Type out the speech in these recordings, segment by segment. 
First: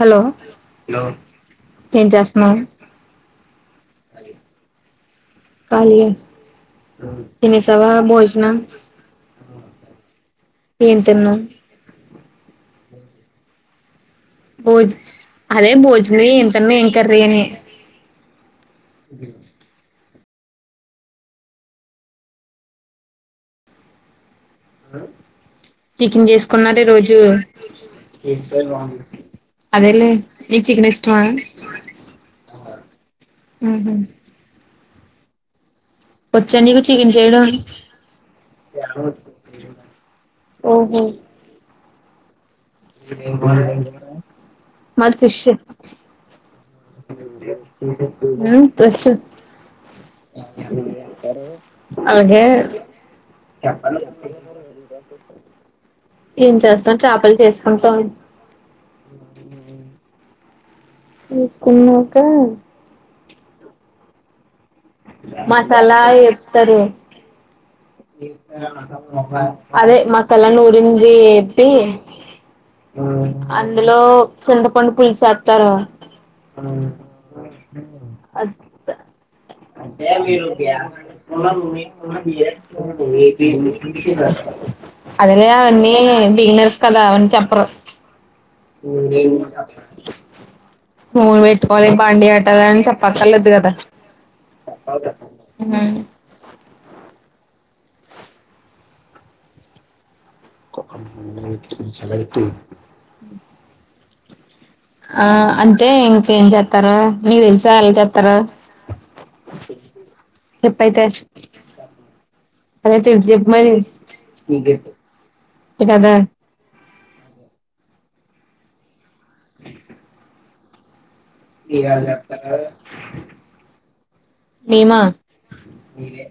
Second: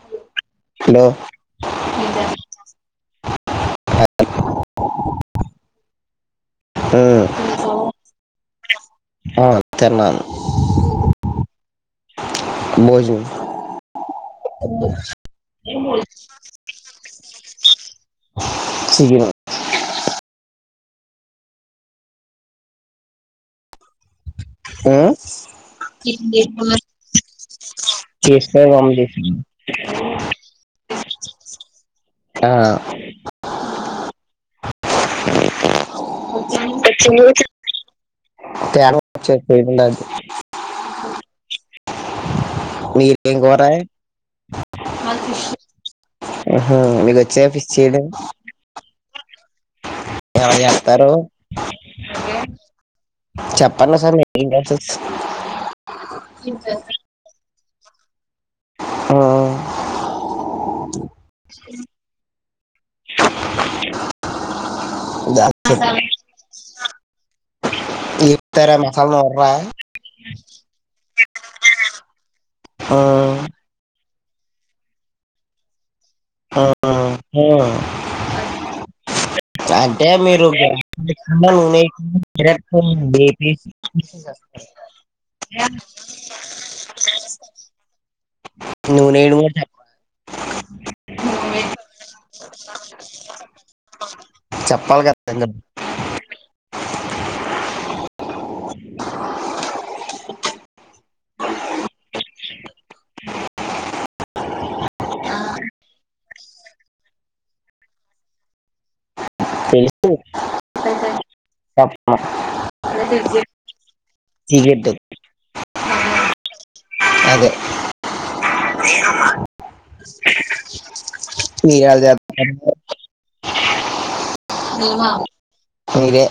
Hello hello ఏం చేస్తున్నారు కలియే ఉమ్ తినేసావా భోజనం ఆ తిన్నాను ఏం తిన్నావు భోజనం భోజ్ అదే భోజ్నీ ఎంతనుం త్ర అని చికెన్ [unintelligible] ఉమ్ చికెన్ చేసుకున్నారా ఈ రోజు చేస్తే మమ్మ చేసింది అదేలే నీక్ చికెన్ ఇష్ ఆ ఆ వచ్చండికు చికెన్ చేయడం తేడా వచ్చేది పోయిండాది ఓహో మీదేం కూర మాది ఫిష్ ఆహ మీకొచ్చ ఫిస్ చేయడం ఉమ్ వచ్చు ఎవరు చేస్తారు అలాగే చెప్పండి ఒసారి అంత తీసుకున్నాక దా చెప్ మసాలా తరు చెప్తారా మసాలా నూరరా అదే మసాలా నూరింది ఏపి, ఉమ్ అందులో చింతపండు పులుసేత్తారు అంటే మీరు [unintelligible] వేపేసి తీసేసేస్తారు. అదిలే అవన్నీ బిగినర్స్ కదా అవన్నీ చెప్పరు నూనె వేయడం కూడా మూను చెప్ప- పెట్టుకోవాలి బండి అట్టాల అని చెప్పక్కర్లేదు కదా చెప్పాలి కదా ఇంకా. [inaudible] [unintelligible] [inaudible] ఆ అంటే ఇంకేం చేస్తారు మీక్ తెల్సా ఎల్ చెత్తారో తెలుసు చెప్పైతే చెప్పమ. అదే తెలిసి చెప్పి మరి సీక్రెట్ ఇ కదా అదే [unintelligible] మీరెల్ జేతారు మేమా మీరే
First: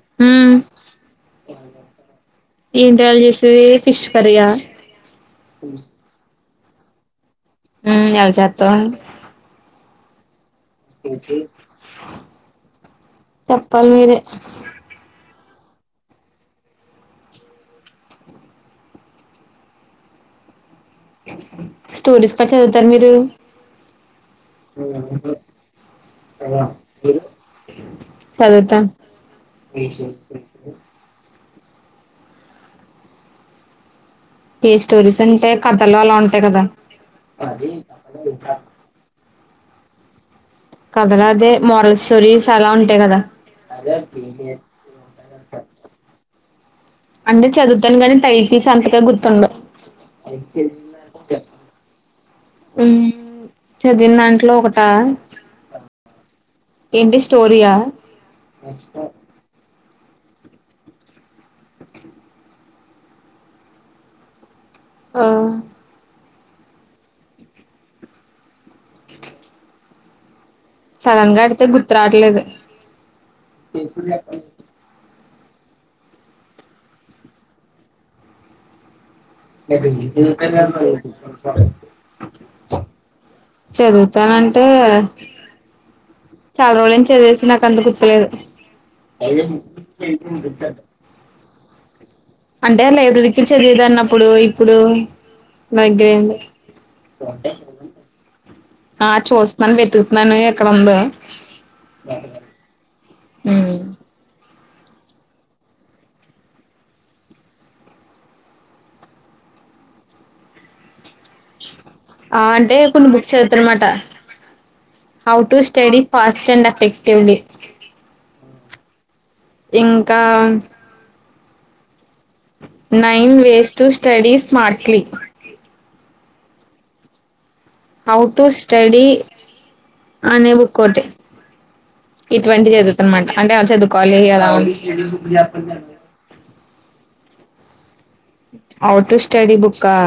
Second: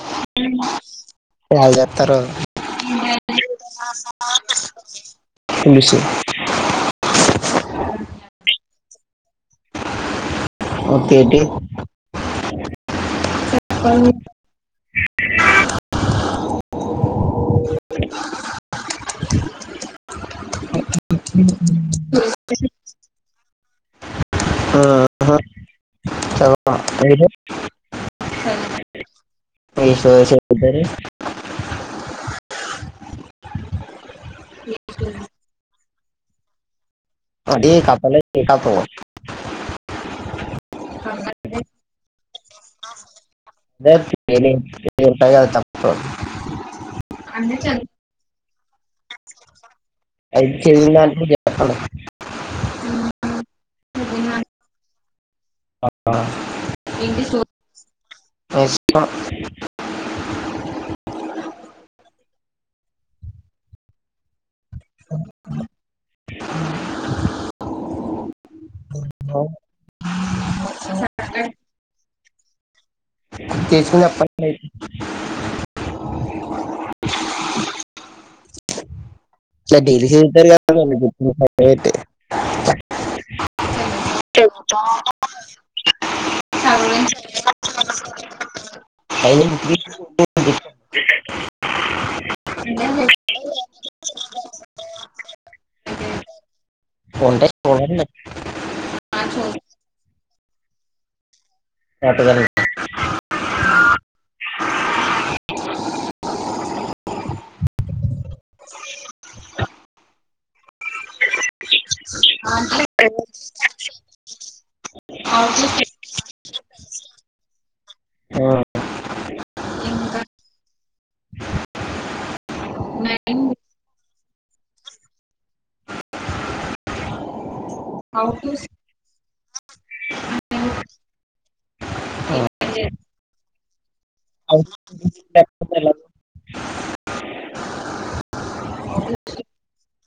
ఎల్ జేతారు ఏంటి ఎలా చేసేది ఫిష్ కర్రీయా పులుసు ఉమ్ ఎల చేత్తం ఒకటి [inaudible] చెప్పాలి మీరే [inaudible] స్టోరీస్ కూడా చదువుతార మీరు ఆ చదవ చదువుతాం [unintelligible] ఏ స్టోరీస్ అంటే కబ్ తెలవాల ఉంటాయి కదా అదీ కపల కాపో కథలా అదే మోరల్ స్టోరీస్ అలా ఉంటాయి కదా అదే ఉంటాయి కదా తప్పు అంటే అన్నీ చదువు చదువుతాను కానీ టై తిస్ అంతగా గుర్తుండవ్ ఐదు చదివిన దాంట్లో చెప్పండి ఉమ్ చదివిన దాంట్లో ఒకటా ఏంటి స్టోరియా ఆ [inaudible] [inaudible] సడన్ గా అడితే గుర్తు రాట్లేదు చేసుకుని చెప్పండి [inaudible] ఇట్లా డైలీ చదువుతారు కదా నన్ను చెప్పింది సరే అయితే చదువుతానంటే చాలా చదవడం రోజుల చదివేసి నాకు అంతకు గుర్తులేదు అయినా ఇంటికి చదవడం అంటే లైబ్రరీకి చదివేదాన్నీ అప్పుడు ఇప్పుడు దగ్గరుంది కొంటె ఎవరన్నా ఆ చూస్తున్నాను వెతుకుతున్నానే ఎక్కడుందో ఆటా దళ్లు ఉమ్ ఆ అంటే కొన్ని బుక్స్ చదువుతా అన్నమాట, how to study fast and effectively ఆ. ఇంకా. Nine ways to study smartly how to study అనే బుక్ ఒకటి ఇటువంటి చదువుత అనమాట అంటే చదు. కాలీ అలా హౌ టు స్టడిీ బుక్ ఆ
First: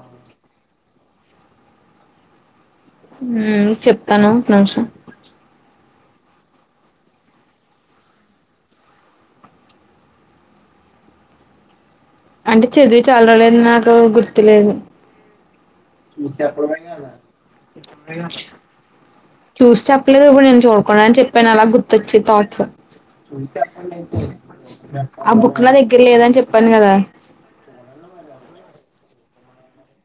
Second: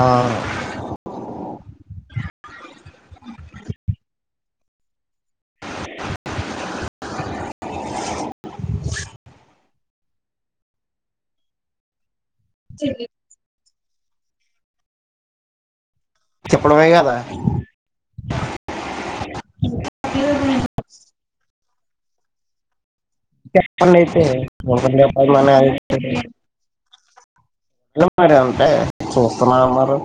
ఆ. చెప్తాను నిమిషం అంటే చదివి చాలా రోజులు అయింది నాక్ గుర్తులేదు చెప్పడమే కదా చదివి- చూసి కదా చెప్పలేదు ఇప్పుడు చదివి- నేను చూడకుండానే చెప్పాను అలా గుర్ చెప్పండి అయితే ఒకటి ఆ చెప్పమని బుక్ నా దగ్గర లేదని చెప్పాను గదా ఏమో మరి అంతే చూస్తున్నా ఉన్నారు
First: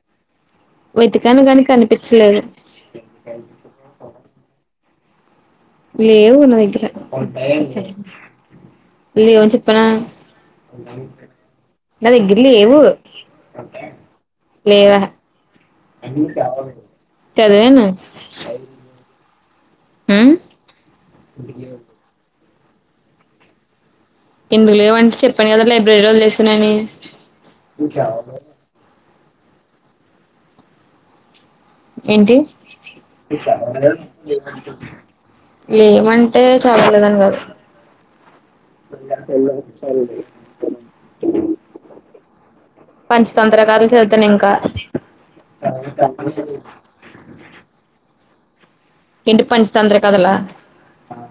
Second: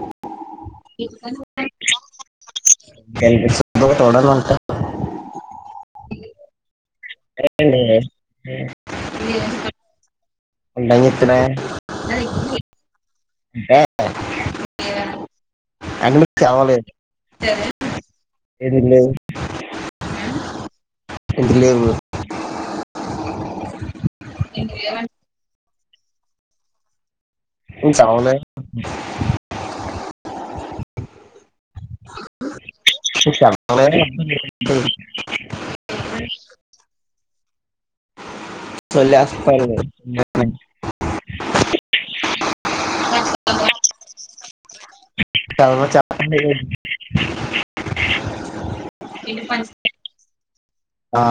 వెతికాను గాని కనిపించలేదు. కనిపిస్తుందో చూడండి అంటే లేవు నా దగ్గర ఏంటి చెప్పనా ఉంటాయని చెప్తున్నా నా దగ్గర లేవు అంటే లేవహ అంటే మీకు చదవలేదు చదివాను ఎందుకు లేదు ఉమ్ ఎందుకు లేవు ఎందుకు లేవంటే చెప్పన్ కదా ప్రేరలు చేస్తనని [unintelligible] ఏంటి నేను చదవలేదు ఏమంటే చదవలేదని కాదు [unintelligible] పంచతంత్రకారు నుంచి చదుతాను ఇంకా చదవ చెప్పండి ఇంటి ఏంటి పంచ పంచతంత్ర కథలా ఆ,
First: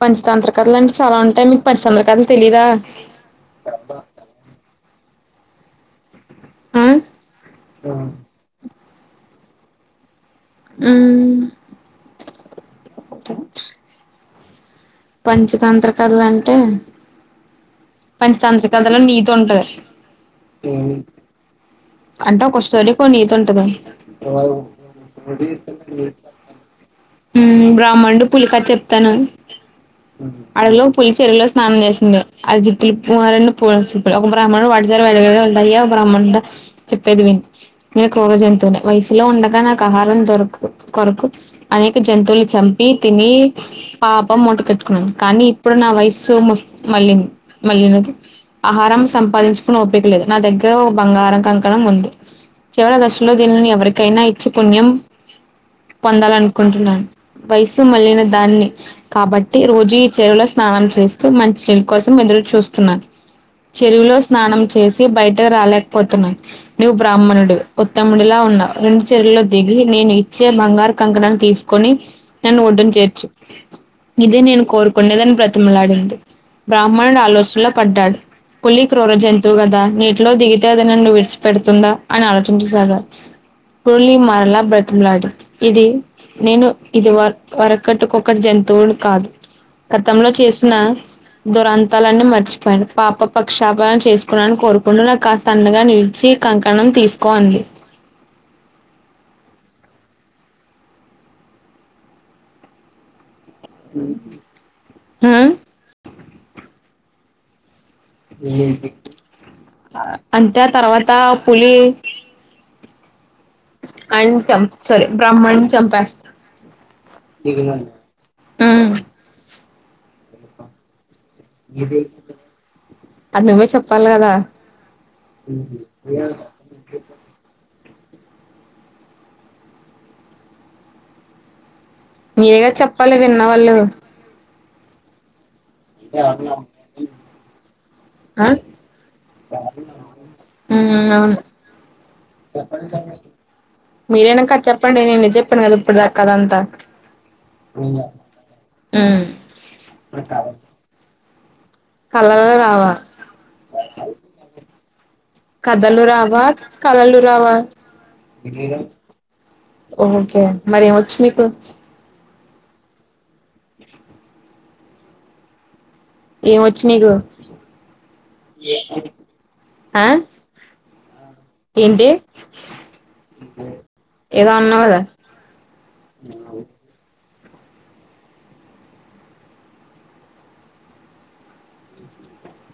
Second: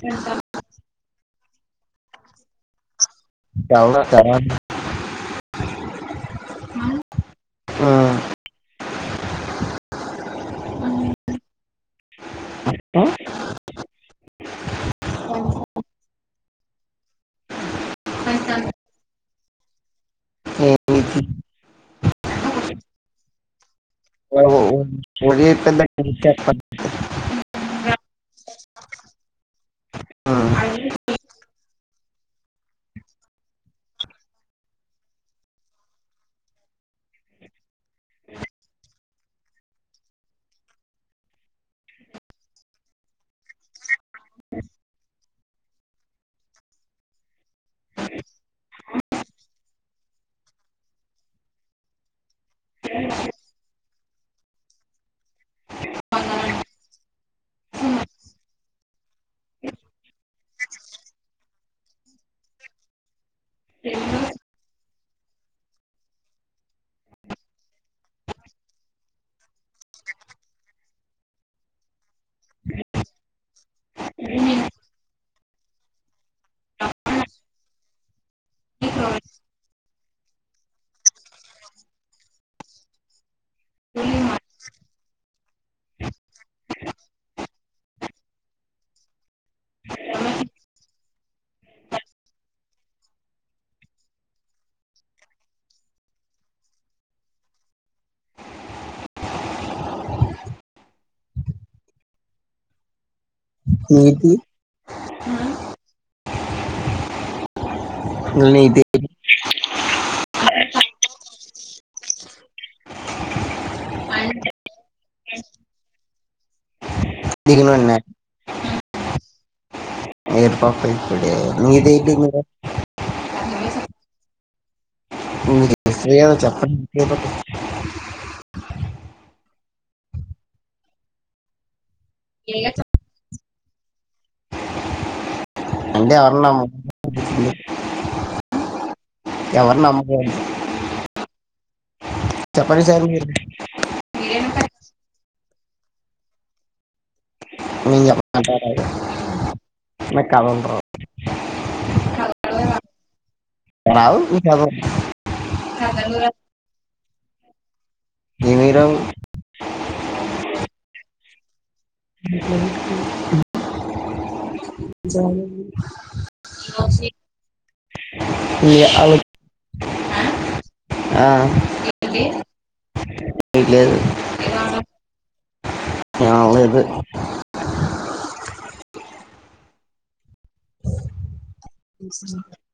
పంచతంత్ర కథలు అంటే చాలా ఉంటాయి. మీకు పంచతంత్ర కథలు తెలీదా చదవ చదవ ఆ ఆ, హ్ మ్ పంచతంత్ర కథలంటే పంచతంత్ర కథలో నీతి ఉంటది. ఏమిటి అంటే కొ స్టోరీకో నీతి ఉంటంది ఒరే పెద్ద చెప్పండి హ్ బ్రాహ్మణడు పులికా చెప్తాను అడగులో పులి చెరులో స్నానం చేసింది అది జుట్లు రెండు ఒక బ్రాహ్మడు వాటిదర వెళ్ాయ ఒక బ్రాహ్మడు చెప్పేది విని నను క్రూర జంతువుని వయసులో ఉండగా నాకు ఆహారం దొరకు కొరకు అనేక జంతువులు చంపి తిని పాపం మూట కట్టుకు కానీ ఇప్పుడు నా వయస్సు మళ్ మళ్ళది ఆహారం సంపాదించుకుని ఓపిక లేదు నా దగ్గర బంగారం కంకణం ఉంది చివరి దశలో దీనిని ఎవరికైనా ఇచ్చి పుణ్యం పొందాలనుకుంటున్నాను వయసు మళ్ళిన దాన్ని కాబట్టి రోజు ఈ చెరువులో స్నానం చేస్తూ మంచి నీళ్ళ కోసం ఎదురు చూస్తున్నాను చెరువులో స్నానం చేసి బయటకు రాలేకపోతున్నాను నువ్వు బ్రాహ్మణుడు ఉత్తముడిలా ఉన్నావు రెండు చెరువుల్లో దిగి నేను ఇచ్చే బంగారు కంకణన్ని తీసుకొని నన్ను ఒడ్డును చేర్చు ఇదిే నేను కోరుకునేదని బతిమలాడింది బ్రాహ్మణుడు ఆలోచనలో పడ్డాడు పులి క్రూర జంతువు కదా నీటిలో దిగితే అది నన్నవ్వు విడిచిపెడుతుందా అని ఆలోచించసాగాడు రరుళి మరలా బడ లాడు ఇది నేను ఇది వ వరకటి ఒకక్కటి జంతువుడు కాదు గతంలో చేసిన దురంతాలన్నీ మర్చిపోయాను పాప పక్షాపాలన చేసుకున్నాని కోరుకుంటూ నాకు కాస్త అండగా నిలిచి కంకణం తీసుకో అడి నీతి హ ఏ నీతి అంతే తర్వాత పులి అ చ సోర బ్రాహ్మణ సంంపాస్త దనున్న ఏర్ పకయి ఎడ ను ఇదే ఇ అది నువ్వే చెప్పాలి కదా [inaudible] చెప్పండి మీరేగా చెప్పాలి విన్నా పళ్ళు అంటే ఎవరన్నా ఆ ఎవరు నమ్మకూడదు హ్మ్ అవును చెప్పండి సార్ మీరు మీరేనాక చెప్పండి నేను చె చెప్పను కద ఇప్పుడు కధ అంతా మీ ఉమ్ మ [inaudible] కథలూరు కలలో రావా రావు నీకదు కథలు రావా కళలు రావా ఏమి రావు ఓకే మరి ఏమొచ్చు మీకు స వో [inaudible] ఏమి వచ్చు నీకు నీ ఆలో ఆ ఆ ఏంటి నీకు లేదు ఏదో అన్నావు కదా ఆ అదే ఆ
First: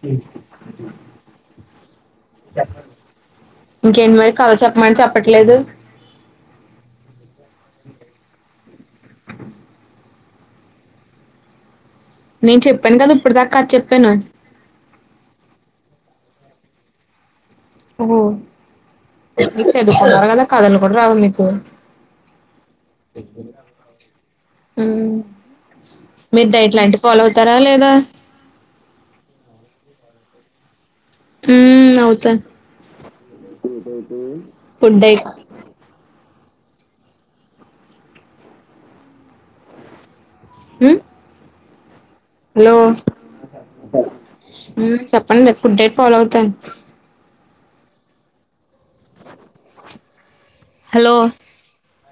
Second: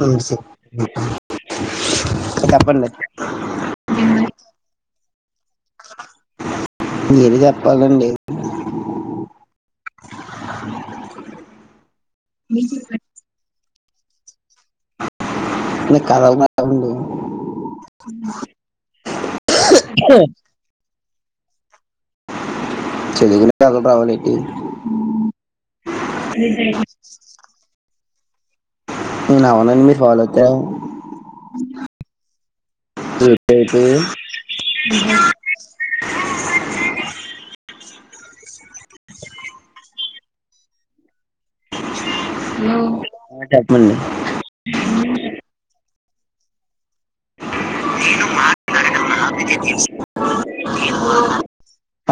అ స ఇంకేంటి మరి కథ చెప్పమం చెప్ప చెప్పట్లేదు మీరే చెప్పాలండి నేను చెప్పాను కదా ఇప్పుటి దాకా కధ చె కను నాకు కథలు రావండి ఓ మీరు చదువుకున్నారు గ కదలు కూడా రావా పో చదువుకునే కథలు రావాలండి మీరు డైట్ లాంటివి ఫాలో అవుతారా లేదా నువ్వు [unintelligible] ఫాలో అవుతావా హ అవుతా అయితే ఫుడ్ అయిత హ్మ్ ఆ, హలో చెప్పండి చెప్పండి ఫుడ్ పవుత నేను మాార నడక వితే తీసి హలో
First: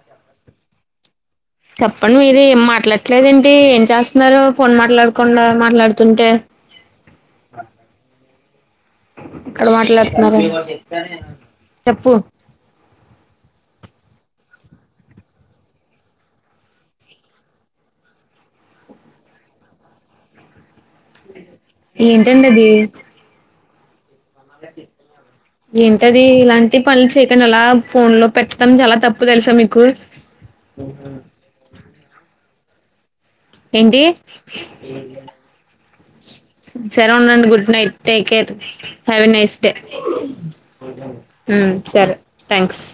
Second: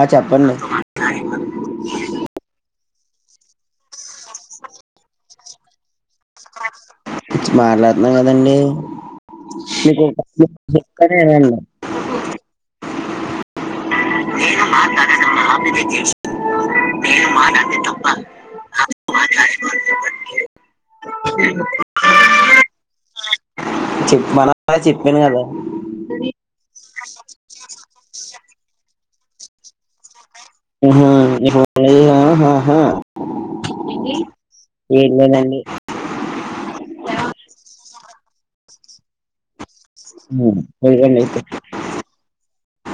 ఆ చెప్పండి చెప్పండి మీరు ఏం మాట్లాడ అట్లేదేంటి ఏం చేస్తున్నారు ఫోన్ మాట్లాడకుండా మాట్లాడు మారలాతున్నా కదండి ఇక్కడ మాట్లాడుతున్నారు చెప్పు నేను మాట్డన్న మాబద తెలు నేను మాారడ తప్ప ఏంటండి అది చె ఏంటది ఇలాంటి పనులు చేయకండా అలా ఫోన్ లో పెట్టడం చాలా తప్పు ఎప్పు తలి సమకు ఆహాప్పుా హా ఏంటి ఏం లేదండి సరే ఉండండి good night take care have a nice day ఉమ్, ఇదిగోండి సరే థ్యాంక్స్